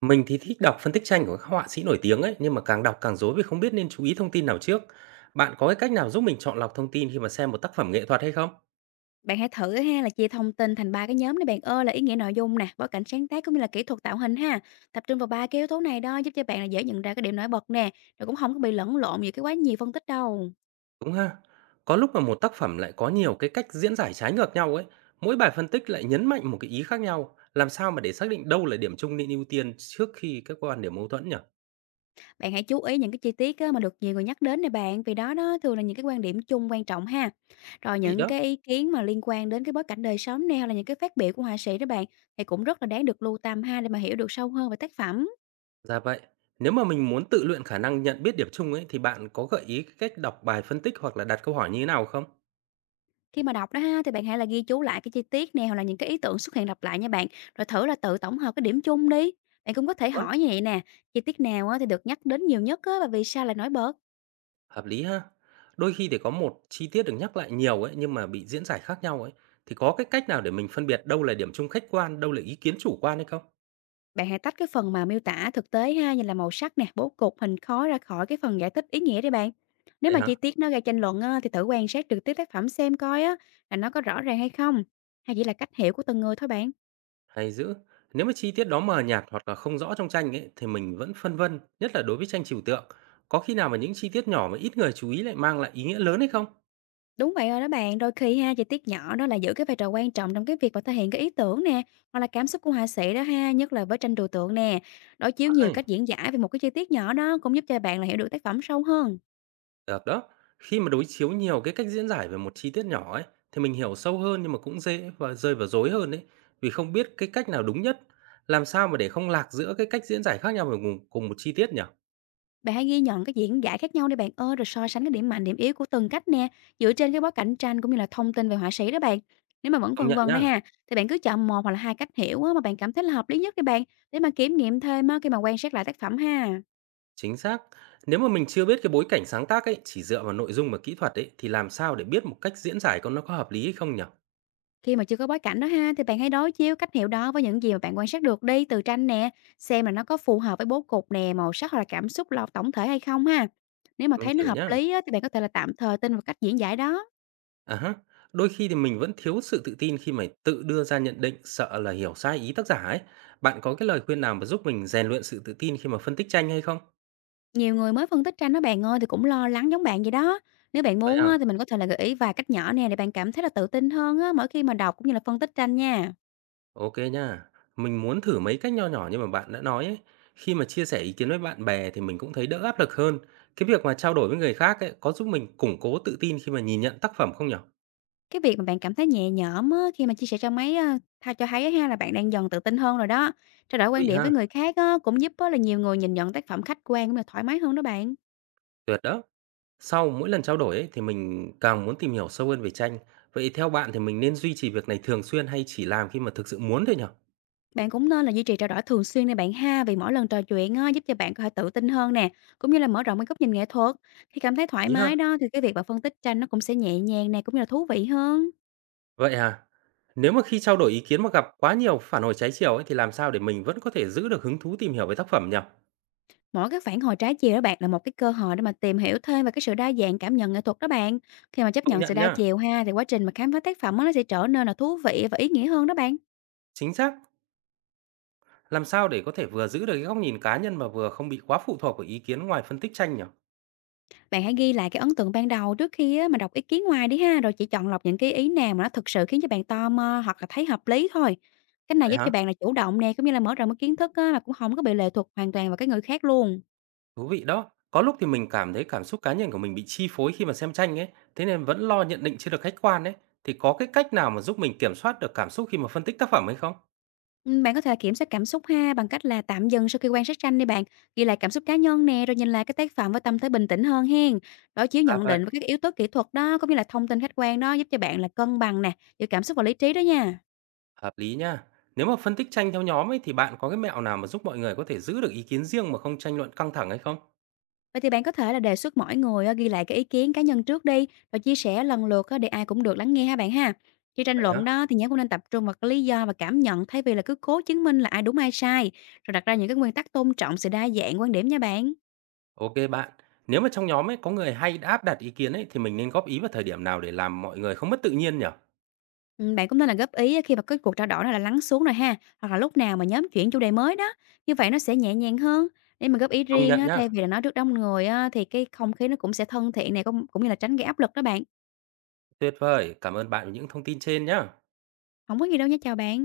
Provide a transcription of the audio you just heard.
Mình thì thích đọc phân tích tranh của các họa sĩ nổi tiếng ấy, nhưng mà càng đọc càng rối vì không biết nên chú ý thông tin nào trước. Bạn có cái cách nào giúp mình chọn lọc thông tin khi mà xem một tác phẩm nghệ thuật hay không? Bạn hãy thử ha là chia thông tin thành ba cái nhóm để bạn ơi, là ý nghĩa nội dung nè, bối cảnh sáng tác cũng như là kỹ thuật tạo hình ha. Tập trung vào ba cái yếu tố này đó giúp cho bạn là dễ nhận ra cái điểm nổi bật nè, rồi cũng không có bị lẫn lộn giữa cái quá nhiều phân tích đâu. Đúng ha. Có lúc mà một tác phẩm lại có nhiều cái cách diễn giải trái ngược nhau ấy, mỗi bài phân tích lại nhấn mạnh một cái ý khác nhau, làm sao mà để xác định đâu là điểm chung nên ưu tiên trước khi các quan điểm mâu thuẫn nhỉ? Bạn hãy chú ý những cái chi tiết á, mà được nhiều người nhắc đến nè bạn, vì đó đó thường là những cái quan điểm chung quan trọng ha. Rồi Vị những đó. cái ý kiến mà liên quan đến cái bối cảnh đời sống nè, hoặc là những cái phát biểu của họa sĩ đó bạn, thì cũng rất là đáng được lưu tâm ha, để mà hiểu được sâu hơn về tác phẩm. Dạ vậy, nếu mà mình muốn tự luyện khả năng nhận biết điểm chung ấy thì bạn có gợi ý cái cách đọc bài phân tích hoặc là đặt câu hỏi như thế nào không? Khi mà đọc đó ha, thì bạn hãy là ghi chú lại cái chi tiết nè, hoặc là những cái ý tưởng xuất hiện lặp lại nha bạn, rồi thử là tự tổng hợp cái điểm chung đi. Bạn cũng có thể hỏi như vậy nè: chi tiết nào á thì được nhắc đến nhiều nhất á, và vì sao lại nói bớt. Hợp lý ha. Đôi khi thì có một chi tiết được nhắc lại nhiều ấy nhưng mà bị diễn giải khác nhau ấy, thì có cái cách nào để mình phân biệt đâu là điểm chung khách quan, đâu là ý kiến chủ quan hay không? Bạn hãy tách cái phần mà miêu tả thực tế ha, như là màu sắc nè, bố cục, hình khói, ra khỏi cái phần giải thích ý nghĩa đi bạn. Nếu Vậy mà hả? chi tiết nó gây tranh luận á, thì thử quan sát trực tiếp tác phẩm xem coi á, là nó có rõ ràng hay không, hay chỉ là cách hiểu của từng người thôi bạn. Hay dữ. Nếu mà chi tiết đó mờ nhạt hoặc là không rõ trong tranh ấy thì mình vẫn phân vân, nhất là đối với tranh trừu tượng. Có khi nào mà những chi tiết nhỏ mà ít người chú ý lại mang lại ý nghĩa lớn hay không? Đúng vậy rồi đó bạn, đôi khi ha, chi tiết nhỏ đó là giữ cái vai trò quan trọng trong cái việc mà thể hiện cái ý tưởng nè, hoặc là cảm xúc của họa sĩ đó ha, nhất là với tranh trừu tượng nè. Đối chiếu nhiều Hay. cách diễn giải về một cái chi tiết nhỏ đó cũng giúp cho bạn là hiểu được tác phẩm sâu hơn. Được đó. Khi mà đối chiếu nhiều cái cách diễn giải về một chi tiết nhỏ ấy, thì mình hiểu sâu hơn nhưng mà cũng dễ và rơi vào rối hơn đấy. Vì không biết cái cách nào đúng nhất. Làm sao mà để không lạc giữa cái cách diễn giải khác nhau về cùng một chi tiết nhỉ? Bạn hãy ghi nhận cái diễn giải khác nhau đi bạn ơi, rồi so sánh cái điểm mạnh, điểm yếu của từng cách nè, dựa trên cái bối cảnh tranh cũng như là thông tin về họa sĩ đó bạn. Nếu mà vẫn Công vân nhận vân đó nhá. ha, thì bạn cứ chọn một hoặc là hai cách hiểu á, mà bạn cảm thấy là hợp lý nhất đi bạn, để mà kiểm nghiệm thêm á, khi mà quan sát lại tác phẩm ha. Chính xác. Nếu mà mình chưa biết cái bối cảnh sáng tác ấy, chỉ dựa vào nội dung và kỹ thuật ấy, thì làm sao để biết một cách diễn giải có hợp lý hay không nhỉ? Khi mà chưa có bối cảnh đó ha, thì bạn hãy đối chiếu cách hiểu đó với những gì mà bạn quan sát được đi từ tranh nè, xem là nó có phù hợp với bố cục nè, màu sắc, hoặc là cảm xúc lo tổng thể hay không ha. Nếu mà Mình thấy nó thử hợp nhá. lý á, thì bạn có thể là tạm thời tin vào cách diễn giải đó. À ha, đôi khi thì mình vẫn thiếu sự tự tin khi mà tự đưa ra nhận định, sợ là hiểu sai ý tác giả ấy. Bạn có cái lời khuyên nào mà giúp mình rèn luyện sự tự tin khi mà phân tích tranh hay không? Nhiều người mới phân tích tranh đó bạn ơi, thì cũng lo lắng giống bạn vậy đó. Nếu bạn Vậy muốn à? á, thì mình có thể là gợi ý vài cách nhỏ nè, để bạn cảm thấy là tự tin hơn á, mỗi khi mà đọc cũng như là phân tích tranh nha. Ok nha. Mình muốn thử mấy cách nho nhỏ như mà bạn đã nói ấy. Khi mà chia sẻ ý kiến với bạn bè thì mình cũng thấy đỡ áp lực hơn. Cái việc mà trao đổi với người khác ấy có giúp mình củng cố tự tin khi mà nhìn nhận tác phẩm không nhở? Cái việc mà bạn cảm thấy nhẹ nhõm á, khi mà chia sẻ cho mấy a, tha cho thấy ha, là bạn đang dần tự tin hơn rồi đó. Trao đổi Thú quan vị điểm ha, với người khác á, cũng giúp á, là nhiều người nhìn nhận tác phẩm khách quan, cũng là thoải mái hơn đó bạn. tuyệt đó. Sau mỗi lần trao đổi ấy, thì mình càng muốn tìm hiểu sâu hơn về tranh. Vậy theo bạn thì mình nên duy trì việc này thường xuyên hay chỉ làm khi mà thực sự muốn thôi nhỉ? Bạn cũng nên là duy trì trao đổi thường xuyên này bạn ha, vì mỗi lần trò chuyện á, giúp cho bạn có thể tự tin hơn nè, cũng như là mở rộng cái góc nhìn nghệ thuật. Khi cảm thấy thoải Ý ha? mái đó, thì cái việc bạn phân tích tranh nó cũng sẽ nhẹ nhàng nè, cũng như là thú vị hơn. Vậy à? Nếu mà khi trao đổi ý kiến mà gặp quá nhiều phản hồi trái chiều ấy, thì làm sao để mình vẫn có thể giữ được hứng thú tìm hiểu về tác phẩm nhỉ? Mỗi cái phản hồi trái chiều đó bạn, là một cái cơ hội để mà tìm hiểu thêm về cái sự đa dạng cảm nhận nghệ thuật đó bạn. Khi mà chấp Công nhận sự nhận đa nhá. chiều ha, thì quá trình mà khám phá tác phẩm á, nó sẽ trở nên là thú vị và ý nghĩa hơn đó bạn. Chính xác. Làm sao để có thể vừa giữ được cái góc nhìn cá nhân mà vừa không bị quá phụ thuộc vào ý kiến ngoài phân tích tranh nhỉ? Bạn hãy ghi lại cái ấn tượng ban đầu trước khi á, mà đọc ý kiến ngoài đi ha, rồi chỉ chọn lọc những cái ý nào mà nó thực sự khiến cho bạn tò mò, hoặc là thấy hợp lý thôi. Cách này Vậy giúp hả? cho bạn là chủ động nè, cũng như là mở rộng cái kiến thức á, mà cũng không có bị lệ thuộc hoàn toàn vào cái người khác luôn. Thú vị đó. Có lúc thì mình cảm thấy cảm xúc cá nhân của mình bị chi phối khi mà xem tranh ấy, thế nên vẫn lo nhận định chưa được khách quan ấy. Thì có cái cách nào mà giúp mình kiểm soát được cảm xúc khi mà phân tích tác phẩm hay không? Bạn có thể kiểm soát cảm xúc ha, bằng cách là tạm dừng sau khi quan sát tranh đi bạn, ghi lại cảm xúc cá nhân nè, rồi nhìn lại cái tác phẩm với tâm thế bình tĩnh hơn hen. Đối chiếu À nhận vậy. định với các yếu tố kỹ thuật đó, cũng như là thông tin khách quan đó, giúp cho bạn là cân bằng nè, giữa cảm xúc và lý trí đó nha. Hợp lý nha. Nếu mà phân tích tranh theo nhóm ấy thì bạn có cái mẹo nào mà giúp mọi người có thể giữ được ý kiến riêng mà không tranh luận căng thẳng hay không? Vậy thì bạn có thể là đề xuất mỗi người ghi lại cái ý kiến cá nhân trước đi, rồi chia sẻ lần lượt để ai cũng được lắng nghe ha bạn ha. Khi tranh Vậy hả? luận đó, thì nhóm cũng nên tập trung vào cái lý do và cảm nhận, thay vì là cứ cố chứng minh là ai đúng ai sai, rồi đặt ra những cái nguyên tắc tôn trọng sự đa dạng quan điểm nha bạn. Ok bạn. Nếu mà trong nhóm ấy có người hay áp đặt ý kiến ấy thì mình nên góp ý vào thời điểm nào để làm mọi người không mất tự nhiên nhỉ? Bạn cũng nên là góp ý khi mà cái cuộc trao đổi này là lắng xuống rồi ha, hoặc là lúc nào mà nhóm chuyển chủ đề mới đó, như vậy nó sẽ nhẹ nhàng hơn. Nếu mà góp ý Công riêng nhận á, nhá. thay vì là nói trước đông người á, thì cái không khí nó cũng sẽ thân thiện này, cũng cũng như là tránh gây áp lực đó bạn. Tuyệt vời. Cảm ơn bạn về những thông tin trên nhá. Không có gì đâu nha, chào bạn.